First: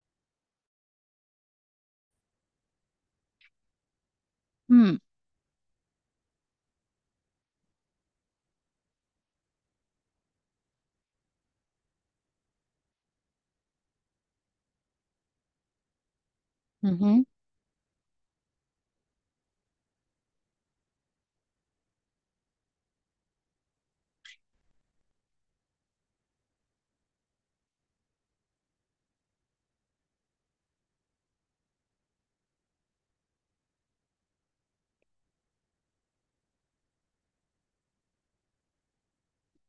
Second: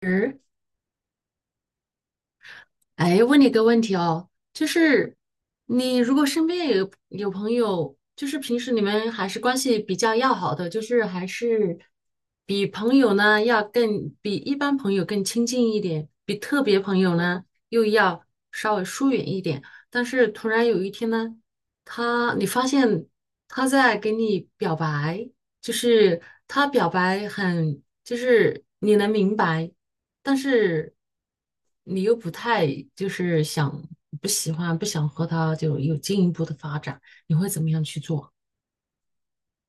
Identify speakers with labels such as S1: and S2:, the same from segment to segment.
S1: 嗯，哎，问你一个问题哦，就
S2: 嗯
S1: 是你如果身边有朋友，就是平时你们还是关系比较要好的，就是还是比朋友呢要更比一般朋友更亲近一点，比特别朋
S2: 嗯
S1: 友
S2: 哼。
S1: 呢又要稍微疏远一点。但是突然有一天呢，你发现他在给你表白，就是他表白很，就是你能明白。但是你又不太就是想不喜欢不想和他就有进一步的发展，你会怎么样去做？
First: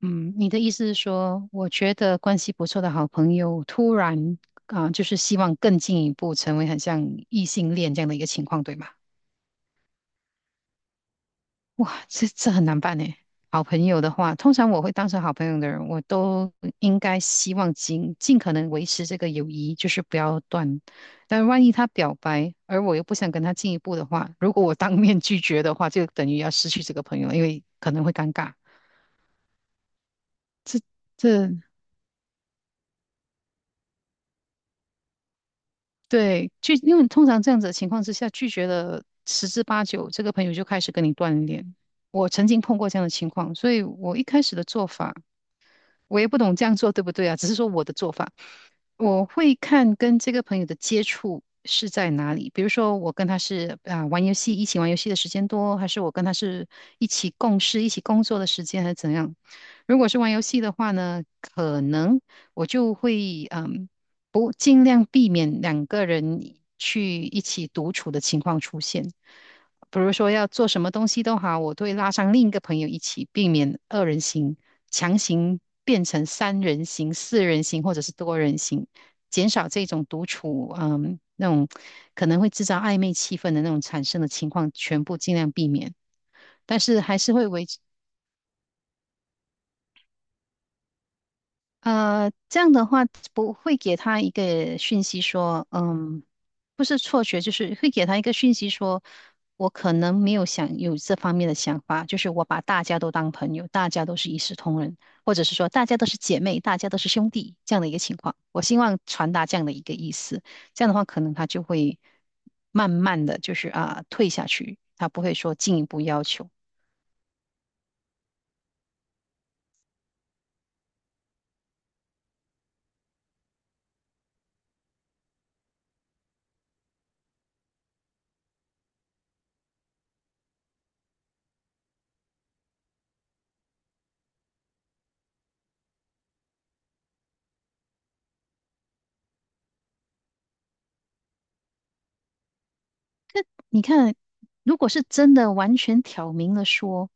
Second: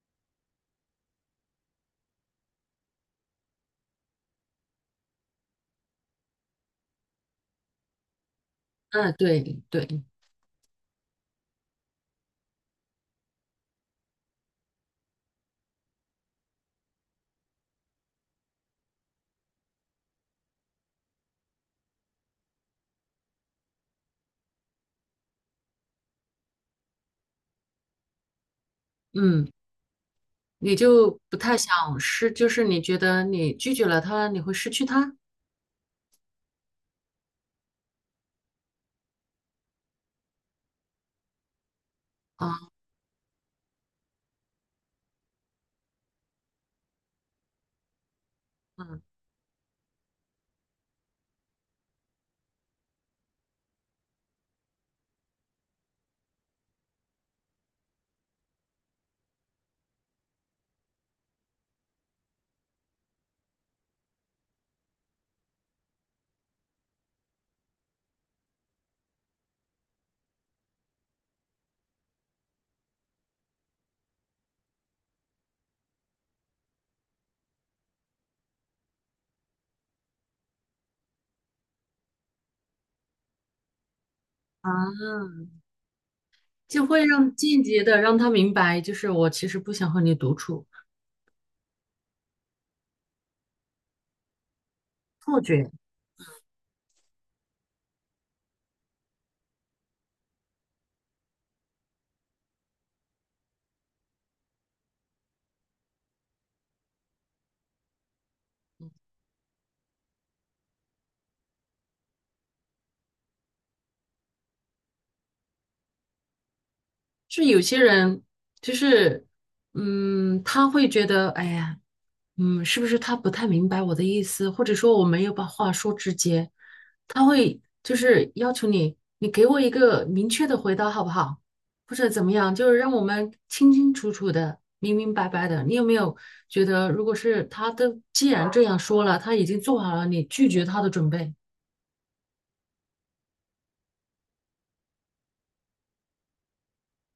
S2: 嗯，你的意思是说，我觉得关系不错的好朋友，突然就是希望更进一步成为很像异性恋这样的一个情况，对吗？
S1: 嗯，对对，
S2: 哇，这很难办呢。好朋友的话，通常我会当成好朋友的人，我都应该希望尽可能维持这个友谊，就是不要断。但万一他表白，而我又不想跟他进一步的话，如果我当面拒绝的话，就等于要失去这个朋友了因为可能会尴尬。
S1: 嗯，你就不
S2: 这
S1: 太想失，就是你觉得你拒绝了他，你会失去他
S2: 对，因为通常这样子的情况之下，拒绝了十之八九，这个朋友就开始跟你断联。我曾经
S1: 啊。
S2: 碰过这样的情况，所以我一开始的做法，我也不懂这样做对不对啊，只是说我的做法。
S1: 嗯
S2: 我会看跟这个朋友的接触是在哪里，比如说我跟他是玩游戏，一起玩游戏的时间多，还是我跟他是一起共事、一起工作的时间，还是怎样？如果是玩游戏的话呢，可能我就会不尽量避免两个人去一起独处的情况出现。比如说要做什么东西都好，我都会拉上另一个朋友一起，避免二人行，强行变成三人行、四人行或者是多人行。减少这种独处，那种可能会制造暧昧气氛的那种产生的情况，全部尽
S1: 啊，
S2: 量避免。但
S1: 就
S2: 是
S1: 会
S2: 还是
S1: 让
S2: 会
S1: 间
S2: 维
S1: 接的让他明白，就是我其实不想和你独处，
S2: 呃，这样的话不会给他一个讯息
S1: 错
S2: 说，
S1: 觉。
S2: 不是错觉，就是会给他一个讯息说，我可能没有想有这方面的想法，就是我把大家都当朋友，大家都是一视同仁，或者是说大家都是姐妹，大家都是兄弟这样的一个情况。我希望传达这样的一个意思，这样的话可能他就会慢慢的就是退下去，他不会说进一步要求。
S1: 就有些人就是，嗯，他会觉得，哎呀，嗯，是不是他不太明白我的意思，或者说我没有把话说直接，他会就是要求你，你给我一个明确的回答好不好，或者怎么样，就是让我们清清楚楚的、明明白白的。你有没有觉得，如果是他都既然这样说了，他已经做好了你拒绝他的准备
S2: 你看，如果是真的完全挑明了说，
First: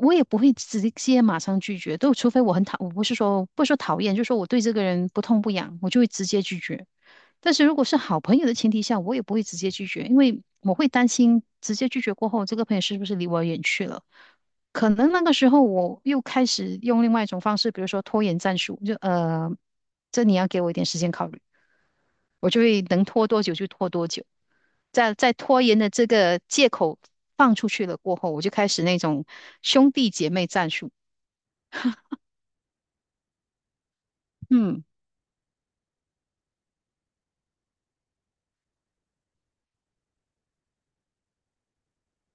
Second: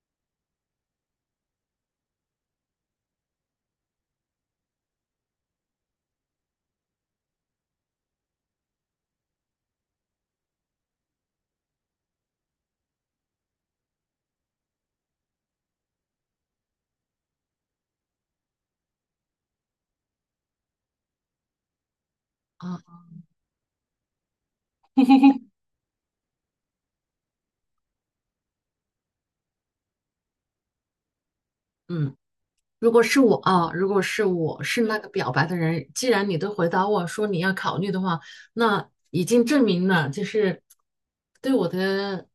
S2: 我也不会直接马上拒绝，都除非我很讨，我不是说讨厌，就是说我对这个人不痛不痒，我就会直接拒绝。但是如果是好朋友的前提下，我也不会直接拒绝，因为我会担心直接拒绝过后，这个朋友是不是离我远去了？可能那个时候我又开始用另外一种方式，比如说拖延战术，这你要给我一点时间考虑，我就
S1: 啊？
S2: 会能拖多久就拖多久。在拖延的这个借口放出去了过后，我就开始那种兄弟姐妹战术。
S1: 嗯。如果是我啊，如果是我
S2: 嗯。
S1: 是那个表白的人，既然你都回答我说你要考虑的话，那已经证明了就是对我的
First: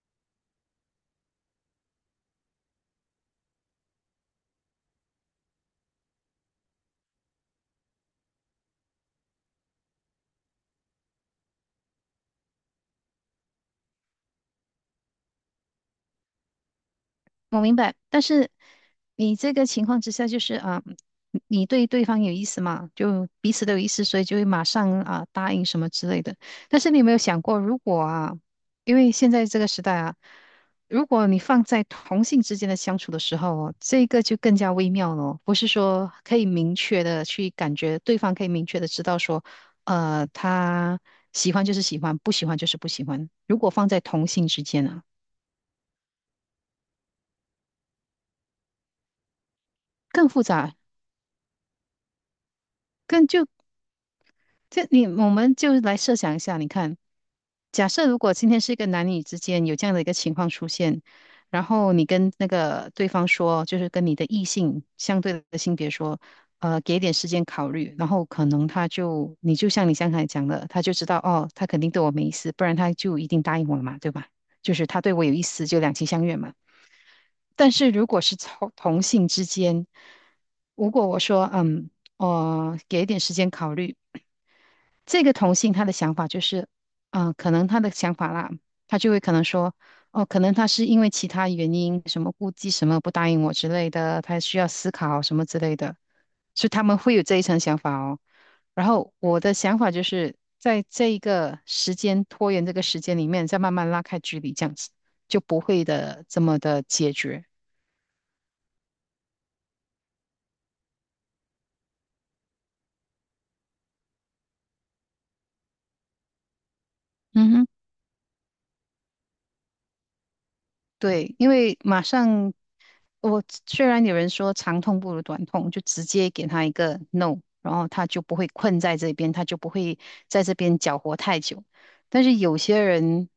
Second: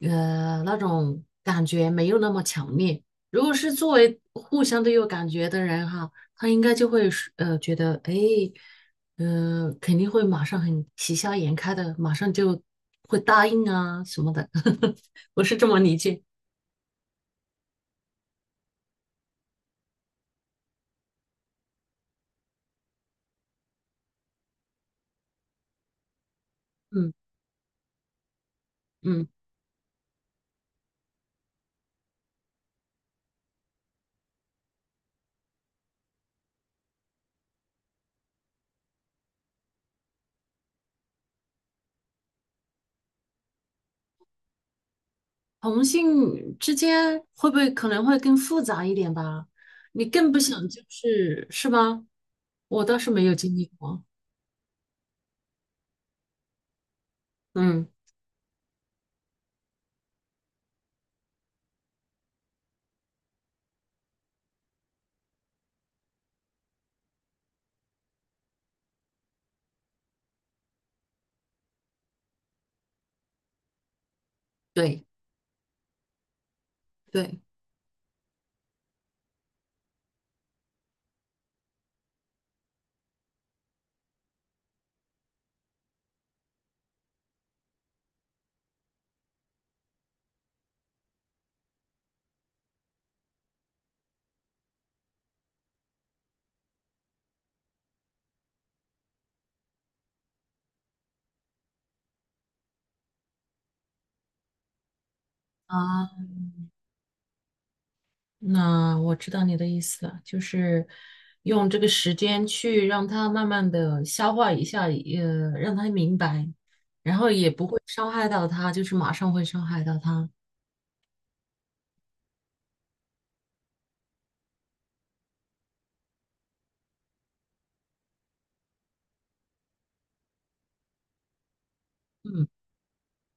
S1: 那种感觉没有那么强烈。如果是作为互相都有感觉的人哈，他应该就会是觉得哎，肯定会马上很喜笑颜开的，马上就会答应啊什么的。我是这么理解，
S2: 我明白，但是你这个情况之下，就是啊，你对对方有意思嘛，就彼此都有意思，所以就会马上答应什么之类的。但是你有没
S1: 嗯
S2: 有想过，如果啊，因为
S1: 嗯。
S2: 现在这个时代啊，如果你放在同性之间的相处的时候哦，这个就更加微妙了哦不是说可以明确的去感觉对方可以明确的知道说，他喜欢就是喜欢，不喜欢就是不喜欢。如果放在同性之间啊，
S1: 同性之间会不会可能会更复杂一点吧？你
S2: 更
S1: 更不
S2: 复
S1: 想
S2: 杂。
S1: 就是是吧？我倒是没
S2: 更
S1: 有
S2: 就
S1: 经历过。
S2: 就你，我们就来设想一下，你看，
S1: 嗯，
S2: 假设如果今天是一个男女之间有这样的一个情况出现，然后你跟那个对方说，就是跟你的异性相对的性别说，给点时间考虑，然后可能他就，你就像你刚才讲的，他就知道哦，他肯定对我没意思，不然他就一定答应我了嘛，对吧？就是他
S1: 对
S2: 对我有意思，就两情相悦嘛。
S1: 对，
S2: 但是如果是同性之间，如果我说，嗯，给一点时间考虑。这个同性他的想法就是，嗯，可能他的想法啦，他就会可能说，哦，可能他是因为其他原因，什么顾忌什么不答应我之类的，他需要思考什么之类的，所以他们会有这一层想法哦。然后我的想法就是在这一个时间拖延这个时间里面，再慢慢拉开距离，这样子就不会
S1: 啊，
S2: 的这么的解决。
S1: 那我知道你的意思了，就是用这个时间去让他慢慢的消化一下，让他明白
S2: 嗯哼。
S1: 会伤害到他，就是马上会伤害到他。
S2: 对，因为马上我虽然有人说长痛不如短痛，就直接给他一个 no，然后他就不会困在这边，他就不会在这边搅和太久。但是
S1: 嗯。
S2: 有些人，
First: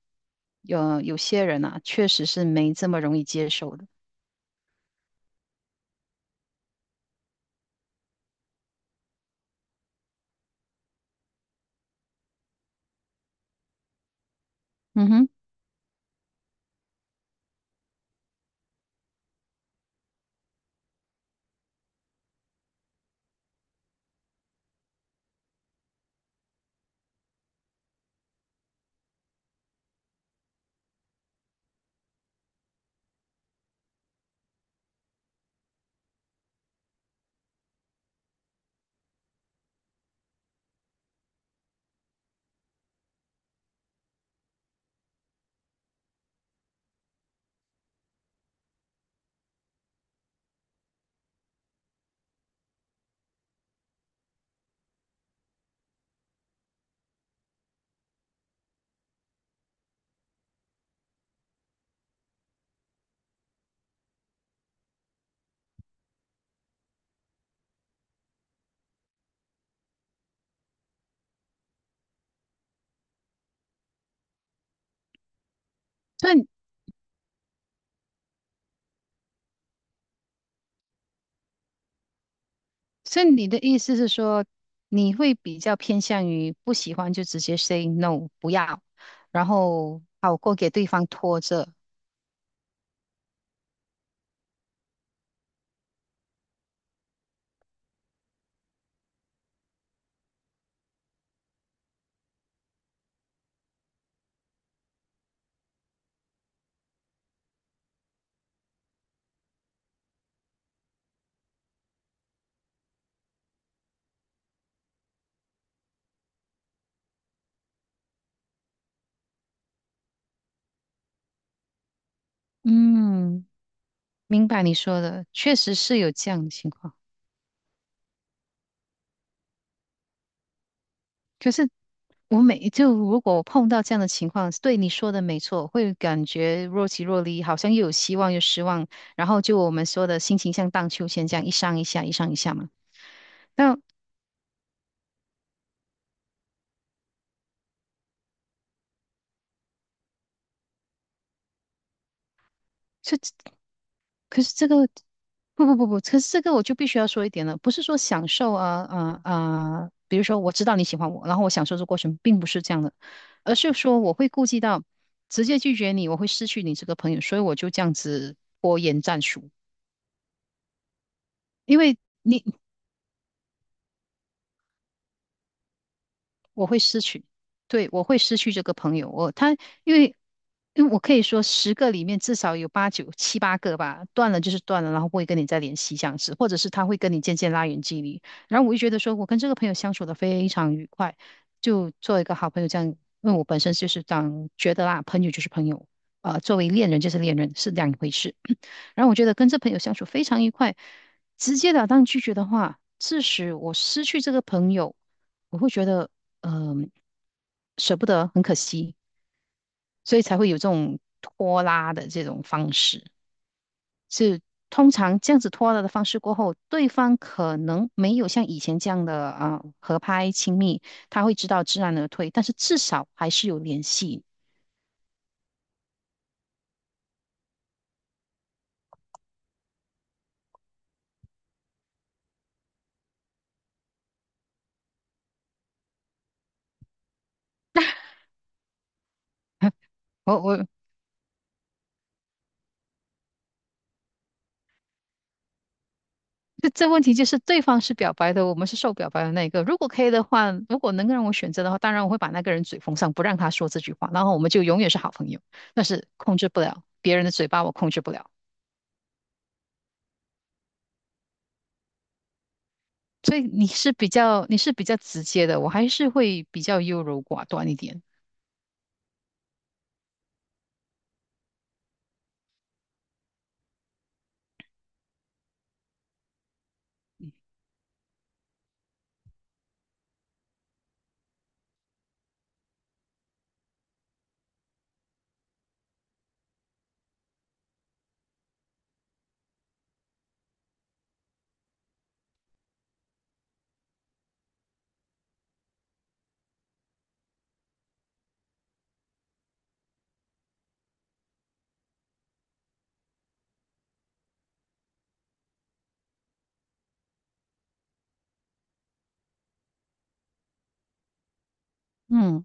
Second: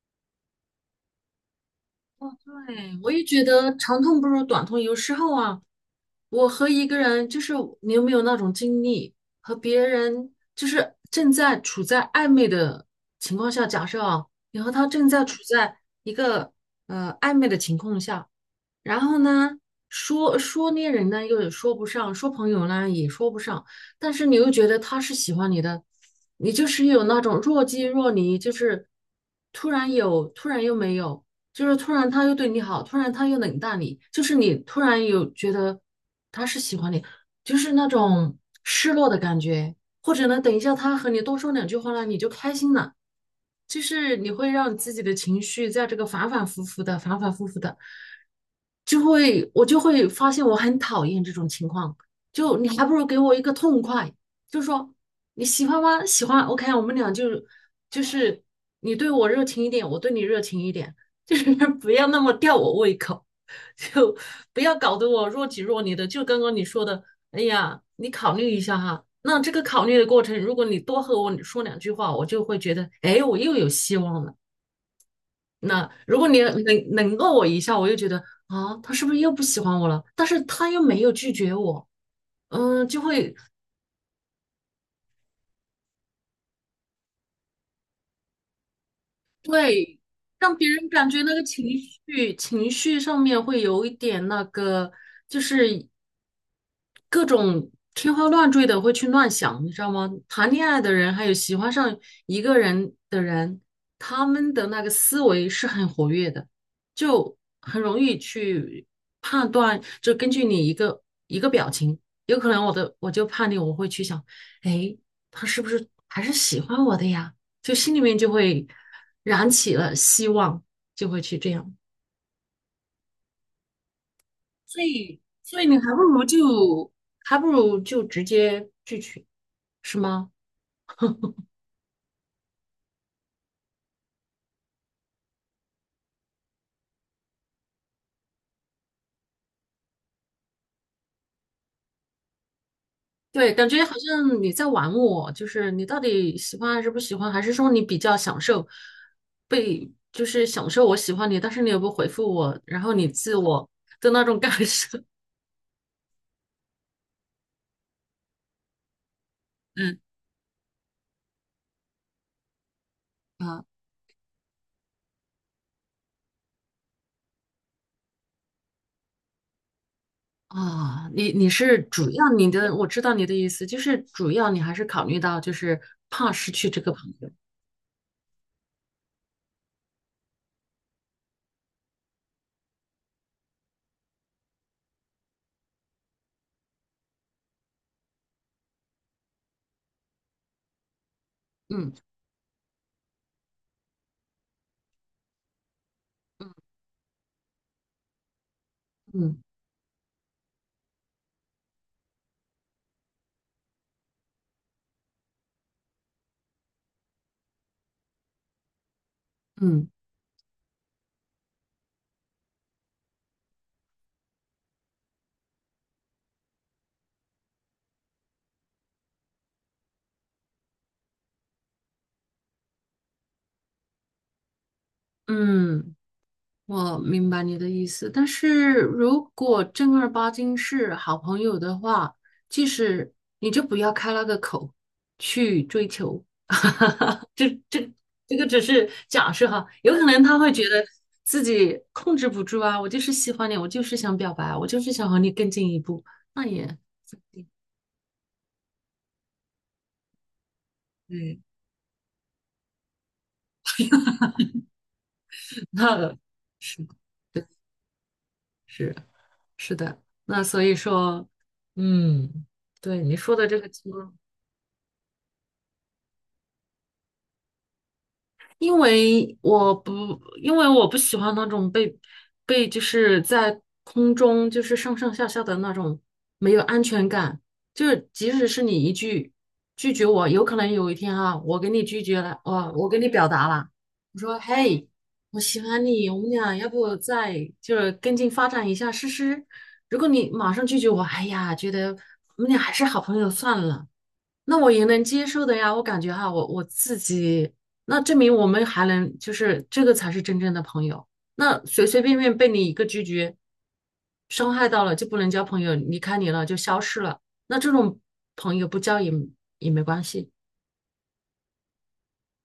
S2: 有些人啊，确实
S1: 哦，
S2: 是没这
S1: 对，
S2: 么
S1: 我
S2: 容
S1: 也
S2: 易
S1: 觉
S2: 接
S1: 得
S2: 受的。
S1: 长痛不如短痛。有时候啊，我和一个人，就是你有没有那种经历，和别人就是正在处在暧昧的情况下，假设啊，你和他正
S2: 嗯
S1: 在
S2: 哼，
S1: 处在一个暧昧的情况下，然后呢，说说恋人呢，又说不上；说朋友呢，也说不上。但是你又觉得他是喜欢你的，你就是有那种若即若离，就是突然有，突然又没有，就是突然他又对你好，突然他又冷淡你，就是你突然有觉得他是喜欢你，就是那种失落的感觉。或者呢，等一下他和你多说两句话呢，你就开心了。就是你会让自己的情绪在这个反反复复的、反反复复的，就会我就会发现我很讨厌这种情况。就你还不如给我一个痛快，就说你喜欢吗？喜欢，OK,啊我们俩就就是你对我热情一点，我对你热情一点，就是 不要那么吊我胃口。就不要搞得我若即若离的。就刚刚你说的，哎呀，你考虑一下哈。那这个考虑的过程，如果你多和我说两句话，我就会觉得，哎，我又有希望了。那如果
S2: 所
S1: 你
S2: 以
S1: 冷落我一下，我又觉得啊，他是不是又不喜欢我了？但是他又没有拒绝我，嗯，就
S2: 所以
S1: 会
S2: 你的意思是说，你会比较偏向于不喜欢就直接 say no，不要，然
S1: 对
S2: 后好过
S1: 让别
S2: 给对
S1: 人
S2: 方
S1: 感觉那
S2: 拖
S1: 个情
S2: 着。
S1: 绪情绪上面会有一点那个，就是各种天花乱坠的会去乱想，你知道吗？谈恋爱的人，还有喜欢上一个人的人，他们的那个思维是很活跃的，就很容易去判断，就根据你一个一个表情，有可能我的我就判定我会去想，哎，他是不是还是喜欢我的呀？就心里面就会燃起了希望，就会去这样。
S2: 嗯。明白你
S1: 所
S2: 说
S1: 以
S2: 的，确
S1: 所以
S2: 实
S1: 你还
S2: 是
S1: 不
S2: 有
S1: 如
S2: 这样的情
S1: 就
S2: 况。
S1: 还不如就直接拒绝，是吗？
S2: 可是我每就如果我碰到这样的情况，对你说的没错，会感觉若即若离，好像又有希望又失望，然后就我们说的心情像荡秋千这样一上一下，一上一下嘛。
S1: 对，感
S2: 那
S1: 觉好像你在玩我，就是你到底喜欢还是不喜欢，还是说你比较享受被，就是享受我喜欢你，但是你又不回复我，然后你自
S2: 这
S1: 我的那种
S2: 可
S1: 感
S2: 是这个
S1: 受。
S2: 不不不不，可是这个我就必须要说一点了，不是说享受，
S1: 嗯
S2: 比如说我知道你喜欢我，然后我享受这过程，并不是这样的，而
S1: 啊。
S2: 是说我会顾及到直接拒绝你，我会失去你这个朋友，所以我就这样子拖延战术，
S1: 你你
S2: 因
S1: 是
S2: 为。
S1: 主要
S2: 你。
S1: 你的，我知道你的意思，就是主要你还是考虑到就是怕失
S2: 我
S1: 去
S2: 会
S1: 这个
S2: 失
S1: 朋
S2: 去，
S1: 友。
S2: 对，我会失去这个朋友。我他因为因为我可以说十个里面至少有八九七八个吧，断了就是断了，然后不会跟你再联系这样子，或者是他会跟你渐渐拉远距离。然后我就觉得说我跟这个朋友相处的非常愉快，就
S1: 嗯
S2: 做一个好朋友这样。因为我本身就是当觉得啦，朋友就是朋友，作为恋人就是恋人是两回事。然后我觉得
S1: 嗯
S2: 跟这朋友相处非常愉快，直截了当拒绝的话，致使我失去这个朋友，我会觉得嗯、舍不得，很可惜，
S1: 嗯
S2: 所以才会有这种拖拉的这种方式。是通常这样子拖拉的方式过后，对方可能没有像以前这样的合拍亲密，他会知道知难而退，但是至少还是有联系。
S1: 嗯。我明白你的意思，但是如果正儿八经是好朋友的话，即使你就不要开那个口去追求，这这这个只是假设哈，有可能
S2: 我
S1: 他会觉
S2: 我。
S1: 得自己控制不住啊，我就是喜欢你，我就是想表白啊，我就是想和你更进一步，那也
S2: 这
S1: 嗯，
S2: 这问题就是对方是表白的，我们是受表白的那一个。如果可以的话，如果能够让我
S1: 对，
S2: 选择的话，当然我会把那个人嘴封上，不让他说这句话，然后我们就永远是好朋友。但是
S1: 那
S2: 控制不了
S1: 是
S2: 别人的嘴巴，我控制不了。
S1: 是是的，那所以说，嗯，对你说
S2: 所以
S1: 的这个情况。
S2: 你是比较直接的，我还是会比较优柔寡断一点。
S1: 因为我不喜欢那种被就是在空中就是上上下下的那种没有安全感，就是即使是你一句拒绝我，有可能有一天啊，我给你拒绝了，我给你表达了，我说嘿，我喜欢你，我们俩要不再就是跟进发展一下试试？如果你马上拒绝我，哎呀，觉得我们俩还是好朋友算了。那我也能接受的呀，我感觉哈，我我自己，那证明我们还能，就是这个才是真正的朋友。那随随便便被你一个拒绝，伤害到了就不能交朋友，离开你了就消失了。那这种朋友不交也也没关系，
S2: 嗯，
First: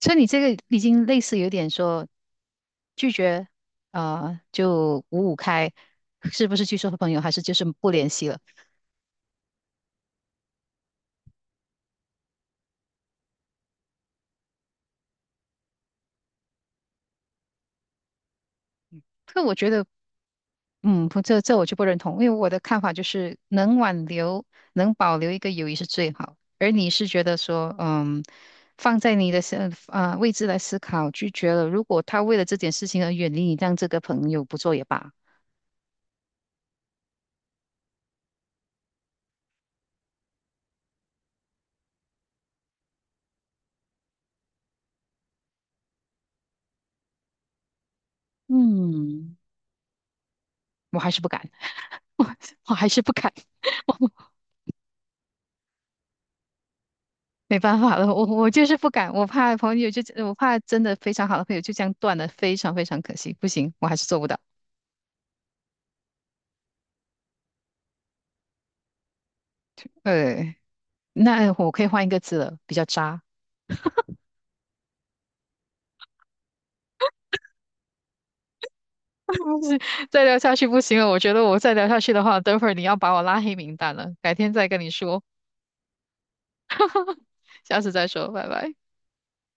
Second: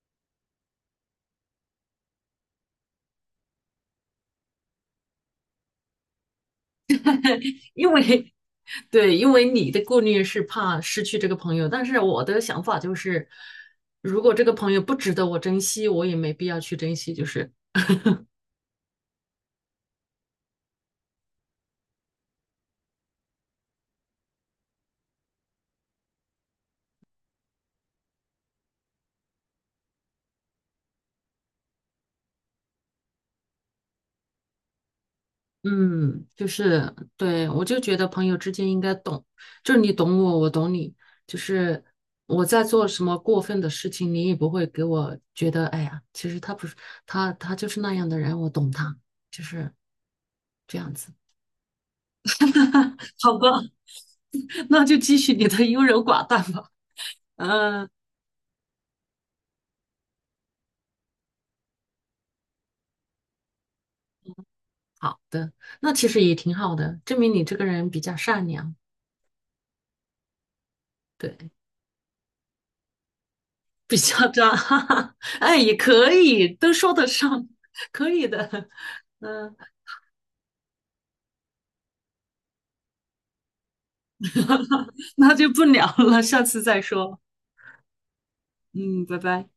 S2: 所以你这个已经类似有点说拒绝，就五五开，是不是拒收朋友，还是就是不
S1: 因
S2: 联系
S1: 为
S2: 了？
S1: 对，因为你的顾虑是怕失去这个朋友，但是我的想法就是，如果这个朋友不值得我珍惜，我也没必要去珍惜，就是。
S2: 可我觉得嗯，不，这我就不认同，因为我的看法就是能挽留、能保留一个友谊是最好。而你是觉得说，嗯，放在你的位置来思考，拒绝了，如果他为了这件事情而远离你，让这个朋友不做也罢。
S1: 嗯，就是对，我就觉得朋友之间应该懂，就是你懂我，我懂你，就是我在做什么过分的事情，你也不会给我觉得，哎呀，其实他不是他，他就是那样的人，我懂他，
S2: 嗯，
S1: 就是这样
S2: 我还
S1: 子。
S2: 是不敢，我我还 是不敢，
S1: 好吧，
S2: 我
S1: 那就继续你的优柔寡断吧。
S2: 没办
S1: 嗯，
S2: 法了，我就是不敢，我怕朋友就我怕真的非常好的朋友就这样断了，非常非常可惜，不行，我还是做不到。
S1: 好的，那其实也挺好的，证明你这个人比较善良。
S2: 呃，
S1: 对，
S2: 那我可以换一个字了，比较渣。
S1: 比较渣，哈哈，哎，也可以，都说得上，可以的，嗯，
S2: 不行，再聊下去不行了，我觉得我再聊下去的话，等会儿你要把我拉黑名单了。改天再跟你说，
S1: 那就不聊了，下次再说，
S2: 下次再说，拜拜。
S1: 嗯，拜拜。